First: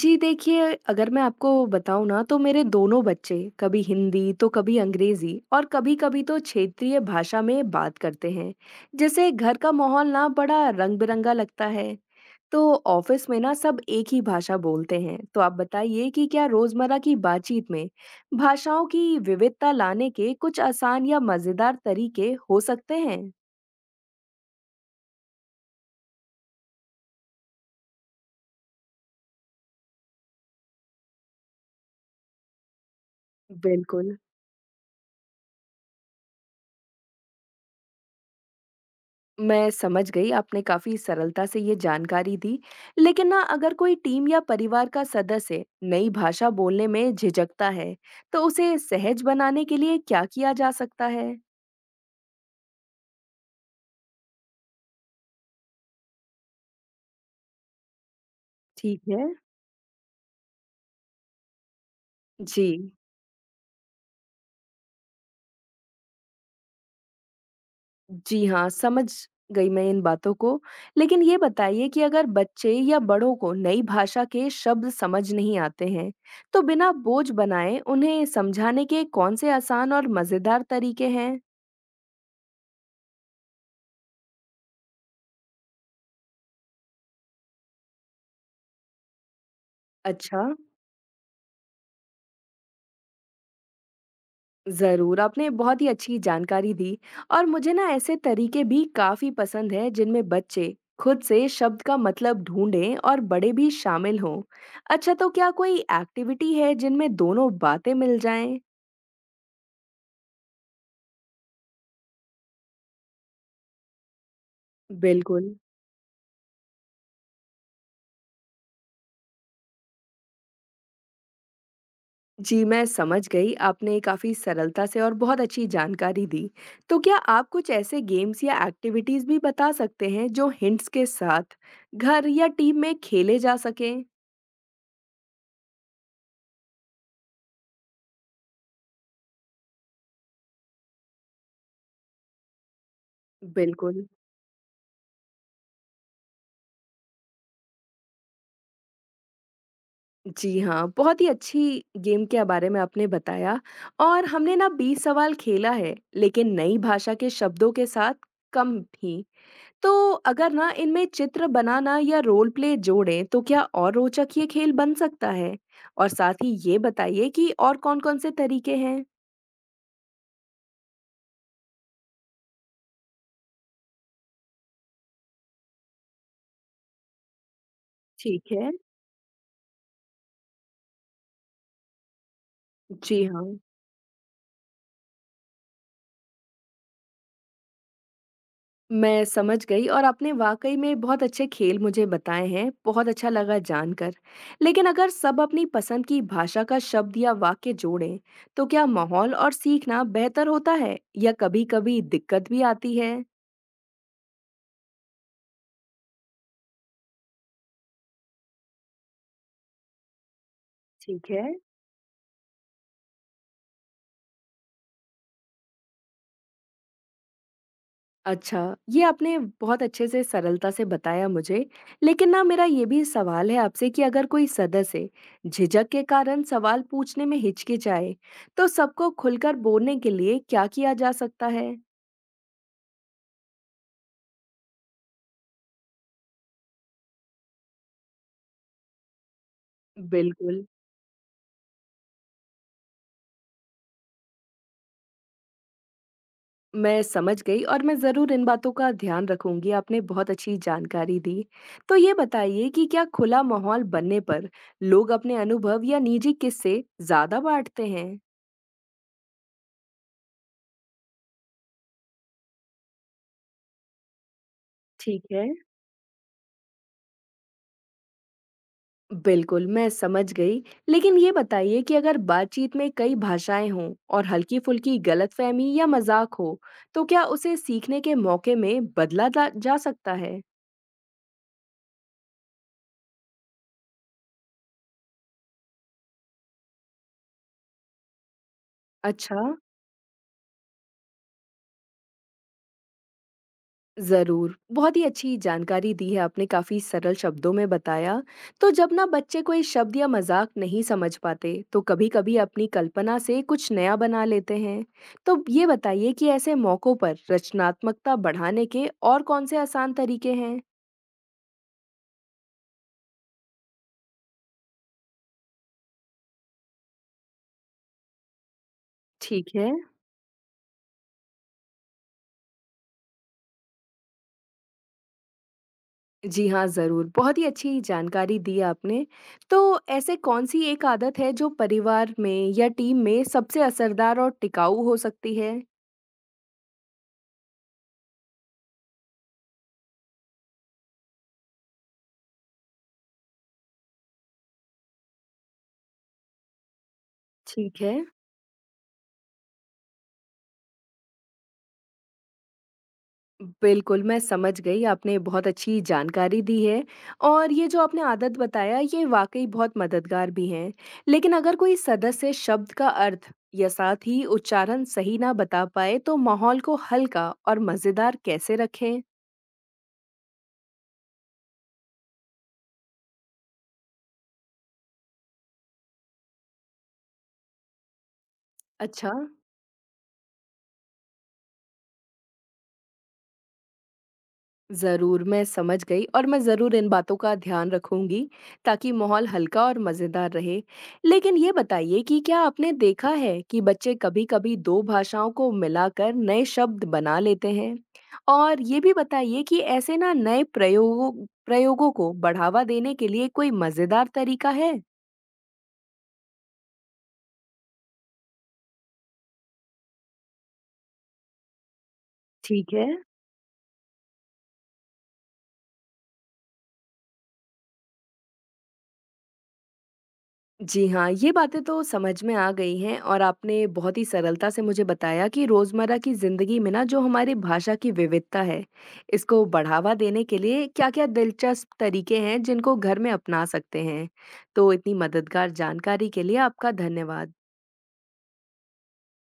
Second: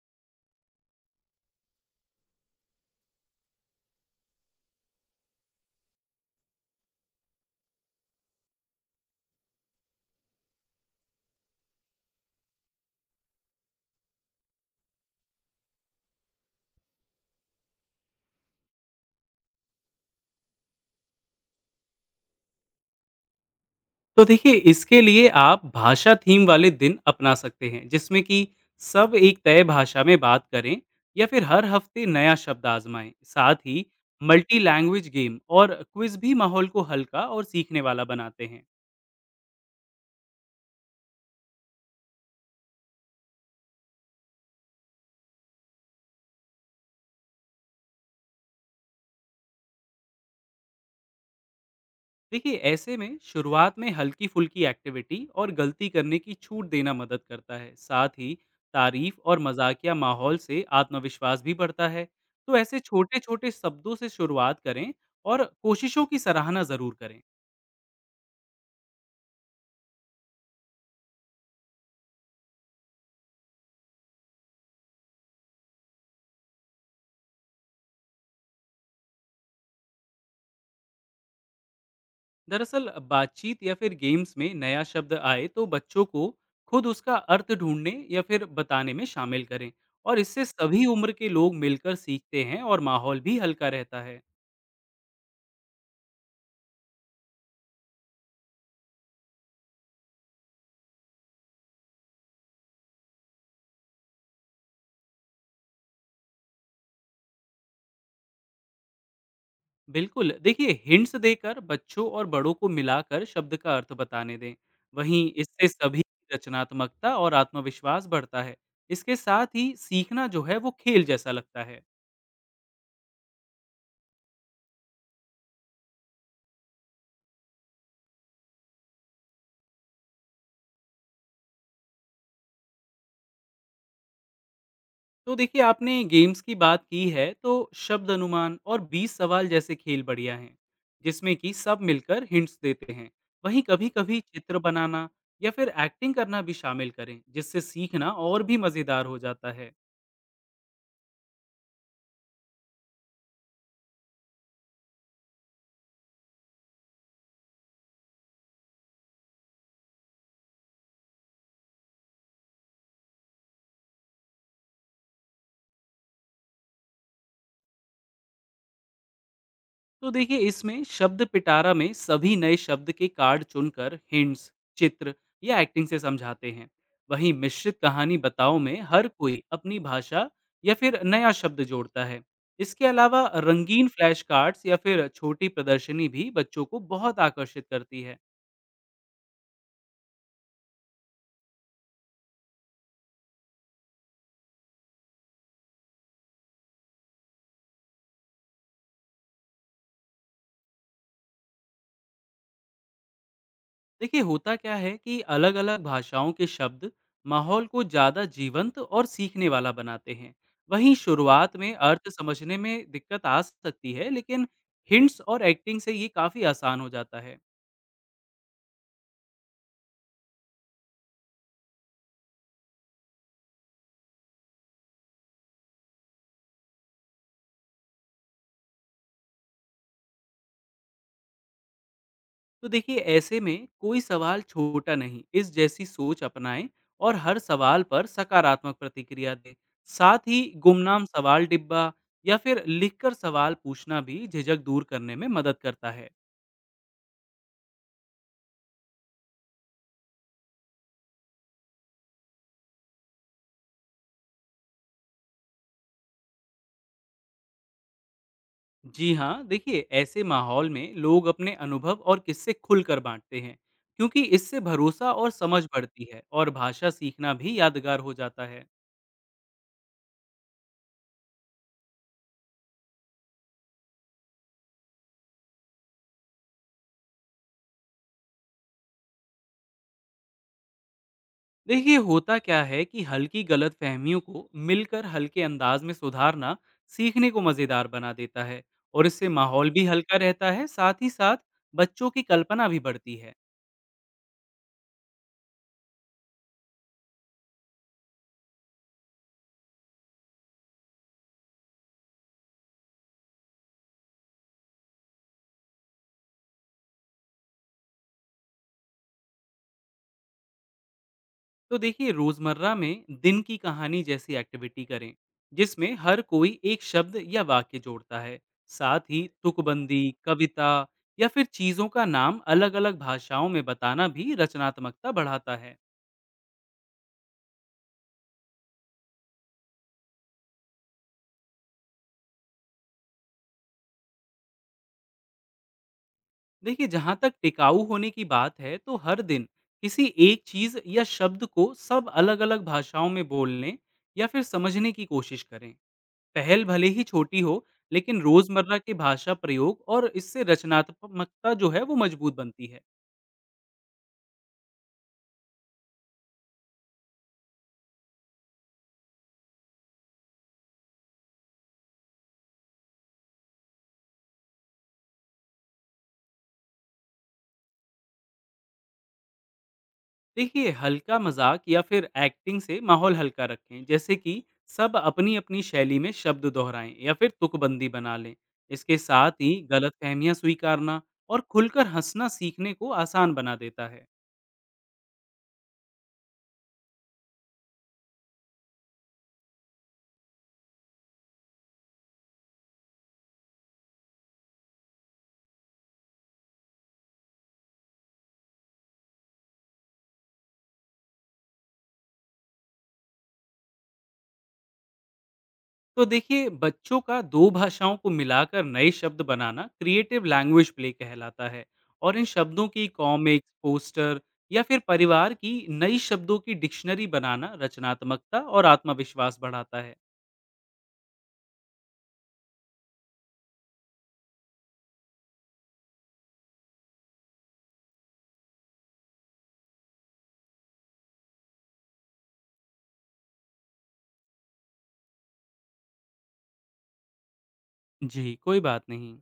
जी देखिए, अगर मैं आपको बताऊँ ना तो मेरे दोनों बच्चे कभी हिंदी तो कभी अंग्रेजी और कभी-कभी तो क्षेत्रीय भाषा में बात करते हैं। जैसे घर का माहौल ना बड़ा रंग-बिरंगा लगता है। तो ऑफिस में ना सब एक ही भाषा बोलते हैं। तो आप बताइए कि क्या रोजमर्रा की बातचीत में भाषाओं की विविधता लाने के कुछ आसान या मजेदार तरीके हो सकते हैं? तो देखिए इसके लिए आप भाषा थीम वाले दिन अपना सकते हैं जिसमें कि सब एक तय भाषा में बात करें या फिर हर हफ्ते नया शब्द आजमाएं। साथ ही बिल्कुल। मल्टी लैंग्वेज गेम और क्विज भी माहौल को हल्का और सीखने वाला बनाते हैं। मैं समझ गई, आपने काफ़ी सरलता से ये जानकारी दी। लेकिन ना अगर कोई टीम या परिवार का सदस्य नई भाषा बोलने में झिझकता है, तो उसे सहज बनाने के लिए क्या किया जा सकता है? देखिए ऐसे में शुरुआत में हल्की फुल्की एक्टिविटी और गलती करने की छूट देना मदद करता है। साथ ही ठीक तारीफ है और मजाकिया माहौल से आत्मविश्वास भी बढ़ता है। तो ऐसे जी, छोटे छोटे शब्दों से शुरुआत करें और कोशिशों की सराहना ज़रूर करें। जी हाँ, समझ गई मैं इन बातों को। लेकिन ये बताइए कि अगर बच्चे या बड़ों को नई भाषा के शब्द समझ नहीं आते हैं, तो बिना बोझ बनाए उन्हें समझाने के कौन से आसान और मज़ेदार तरीके हैं? दरअसल बातचीत या फिर गेम्स में नया शब्द आए तो बच्चों को खुद उसका अर्थ ढूंढने या फिर बताने में शामिल करें। और अच्छा इससे सभी उम्र के लोग मिलकर सीखते हैं और माहौल भी हल्का रहता है। ज़रूर, आपने बहुत ही अच्छी जानकारी दी और मुझे ना ऐसे तरीके भी काफ़ी पसंद हैं जिनमें बच्चे खुद से शब्द का मतलब ढूंढें और बड़े भी शामिल हों। अच्छा तो क्या कोई एक्टिविटी है जिनमें दोनों बातें मिल जाएं? बिल्कुल, देखिए हिंट्स देकर बच्चों और बड़ों को मिलाकर शब्द का अर्थ बताने दें। वहीं बिल्कुल। इससे सभी की रचनात्मकता और आत्मविश्वास बढ़ता है। इसके साथ ही सीखना जो है वो खेल जैसा लगता है। जी, मैं समझ गई। आपने काफ़ी सरलता से और बहुत अच्छी जानकारी दी। तो क्या आप कुछ ऐसे गेम्स या एक्टिविटीज़ भी बता सकते हैं जो हिंट्स के साथ घर या टीम में खेले जा सकें? तो देखिए आपने गेम्स की बात की है तो शब्द अनुमान और 20 सवाल जैसे खेल बढ़िया हैं, जिसमें कि सब मिलकर हिंट्स देते हैं। वहीं कभी बिल्कुल। कभी चित्र बनाना या फिर एक्टिंग करना भी शामिल करें, जिससे सीखना और भी मज़ेदार हो जाता है। जी हाँ, बहुत ही अच्छी गेम के बारे में आपने बताया और हमने ना 20 सवाल खेला है, लेकिन नई भाषा के शब्दों के साथ कम भी। तो अगर ना इनमें चित्र बनाना या रोल प्ले जोड़ें, तो क्या और रोचक ये खेल बन सकता है? और साथ ही ये बताइए कि और कौन-कौन से तरीके हैं? तो देखिए इसमें शब्द पिटारा में सभी नए शब्द के कार्ड चुनकर हिंट्स, चित्र या एक्टिंग से समझाते हैं। वहीं मिश्रित कहानी ठीक बताओ है। में हर कोई अपनी भाषा या फिर नया शब्द जोड़ता है। इसके जी अलावा हाँ। रंगीन फ्लैश कार्ड्स या फिर छोटी प्रदर्शनी भी बच्चों को बहुत आकर्षित करती है। मैं समझ गई और आपने वाकई में बहुत अच्छे खेल मुझे बताए हैं, बहुत अच्छा लगा जानकर। लेकिन अगर सब अपनी पसंद की भाषा का शब्द या वाक्य जोड़ें, तो क्या माहौल और सीखना बेहतर होता है या कभी-कभी दिक्कत भी आती है? देखिए होता क्या है कि अलग अलग भाषाओं के शब्द माहौल को ज़्यादा जीवंत और सीखने वाला बनाते हैं। वहीं ठीक है शुरुआत में अर्थ समझने में दिक्कत आ सकती है, लेकिन हिंट्स और एक्टिंग से ये काफ़ी आसान हो जाता है। अच्छा, ये आपने बहुत अच्छे से सरलता से बताया मुझे, लेकिन ना मेरा ये भी सवाल है आपसे कि अगर कोई सदस्य झिझक के कारण सवाल पूछने में हिचकिचाए, तो सबको खुलकर बोलने के लिए क्या किया जा सकता है? तो देखिए ऐसे में कोई सवाल छोटा नहीं, इस जैसी सोच अपनाएं और हर सवाल पर सकारात्मक प्रतिक्रिया दें। साथ ही बिल्कुल, गुमनाम सवाल डिब्बा या फिर लिखकर सवाल पूछना भी झिझक दूर करने में मदद करता है। मैं समझ गई और मैं ज़रूर इन बातों का ध्यान रखूँगी, आपने बहुत अच्छी जानकारी दी। तो ये बताइए कि क्या खुला माहौल बनने पर लोग अपने अनुभव या निजी किस्से ज़्यादा बाँटते हैं? जी हाँ, देखिए ऐसे माहौल में लोग अपने अनुभव और किस्से खुलकर बांटते हैं, क्योंकि इससे भरोसा ठीक और है। समझ बढ़ती है और भाषा सीखना भी यादगार हो जाता है। बिल्कुल, मैं समझ गई। लेकिन ये बताइए कि अगर बातचीत में कई भाषाएँ हों और हल्की-फुल्की गलतफ़हमी या मज़ाक हो, तो क्या उसे सीखने के मौके में बदला जा जा सकता है? देखिए होता क्या है कि हल्की गलतफहमियों को मिलकर हल्के अंदाज में सुधारना सीखने को मज़ेदार बना देता है और इससे अच्छा। माहौल भी हल्का रहता है। साथ ही साथ बच्चों की कल्पना भी बढ़ती है। ज़रूर, बहुत ही अच्छी जानकारी दी है आपने, काफ़ी सरल शब्दों में बताया। तो जब ना बच्चे कोई शब्द या मज़ाक नहीं समझ पाते, तो कभी-कभी अपनी कल्पना से कुछ नया बना लेते हैं। तो ये बताइए कि ऐसे मौक़ों पर रचनात्मकता बढ़ाने के और कौन-से आसान तरीके हैं? तो देखिए रोजमर्रा में दिन की कहानी जैसी एक्टिविटी करें, जिसमें हर कोई एक शब्द या वाक्य जोड़ता है। साथ ही ठीक है। तुकबंदी कविता या फिर चीजों का नाम अलग अलग भाषाओं में बताना भी रचनात्मकता बढ़ाता है। जी हाँ, ज़रूर, बहुत ही अच्छी जानकारी दी आपने। तो ऐसे कौन-सी एक आदत है जो परिवार में या टीम में सबसे असरदार और टिकाऊ हो सकती है? देखिए जहाँ तक टिकाऊ होने की बात है तो हर दिन किसी एक चीज या शब्द को सब अलग अलग भाषाओं में बोलने या फिर समझने की कोशिश करें। पहल भले ही छोटी हो, ठीक है। लेकिन रोजमर्रा के भाषा प्रयोग और इससे रचनात्मकता जो है वो मजबूत बनती है। बिल्कुल, मैं समझ गई, आपने बहुत अच्छी जानकारी दी है और ये जो आपने आदत बताया, ये वाक़ई बहुत मददगार भी हैं। लेकिन अगर कोई सदस्य शब्द का अर्थ या साथ ही उच्चारण सही ना बता पाए, तो माहौल को हल्का और मज़ेदार कैसे रखें? देखिए हल्का मजाक या फिर एक्टिंग से माहौल हल्का रखें, जैसे कि सब अपनी अपनी शैली में शब्द दोहराएं या फिर तुकबंदी बना लें। इसके अच्छा। साथ ही गलत फहमियाँ स्वीकारना और खुलकर हंसना सीखने को आसान बना देता है। ज़रूर, मैं समझ गई और मैं ज़रूर इन बातों का ध्यान रखूँगी, ताकि माहौल हल्का और मज़ेदार रहे। लेकिन ये बताइए कि क्या आपने देखा है कि बच्चे कभी-कभी 2 भाषाओं को मिलाकर नए शब्द बना लेते हैं? और ये भी बताइए कि ऐसे ना नए प्रयोगों प्रयोगों को बढ़ावा देने के लिए कोई मज़ेदार तरीका है? तो देखिए बच्चों का दो भाषाओं को मिलाकर नए शब्द बनाना क्रिएटिव लैंग्वेज प्ले कहलाता है और इन शब्दों ठीक की है कॉमिक्स पोस्टर या फिर परिवार की नई शब्दों की डिक्शनरी बनाना रचनात्मकता और आत्मविश्वास बढ़ाता है। जी हाँ, ये बातें तो समझ में आ गई हैं और आपने बहुत ही सरलता से मुझे बताया कि रोज़मर्रा की ज़िंदगी में ना जो हमारी भाषा की विविधता है, इसको बढ़ावा देने के लिए क्या-क्या दिलचस्प तरीके हैं जिनको घर में अपना सकते हैं। तो इतनी मददगार जानकारी के लिए आपका धन्यवाद। जी कोई बात नहीं।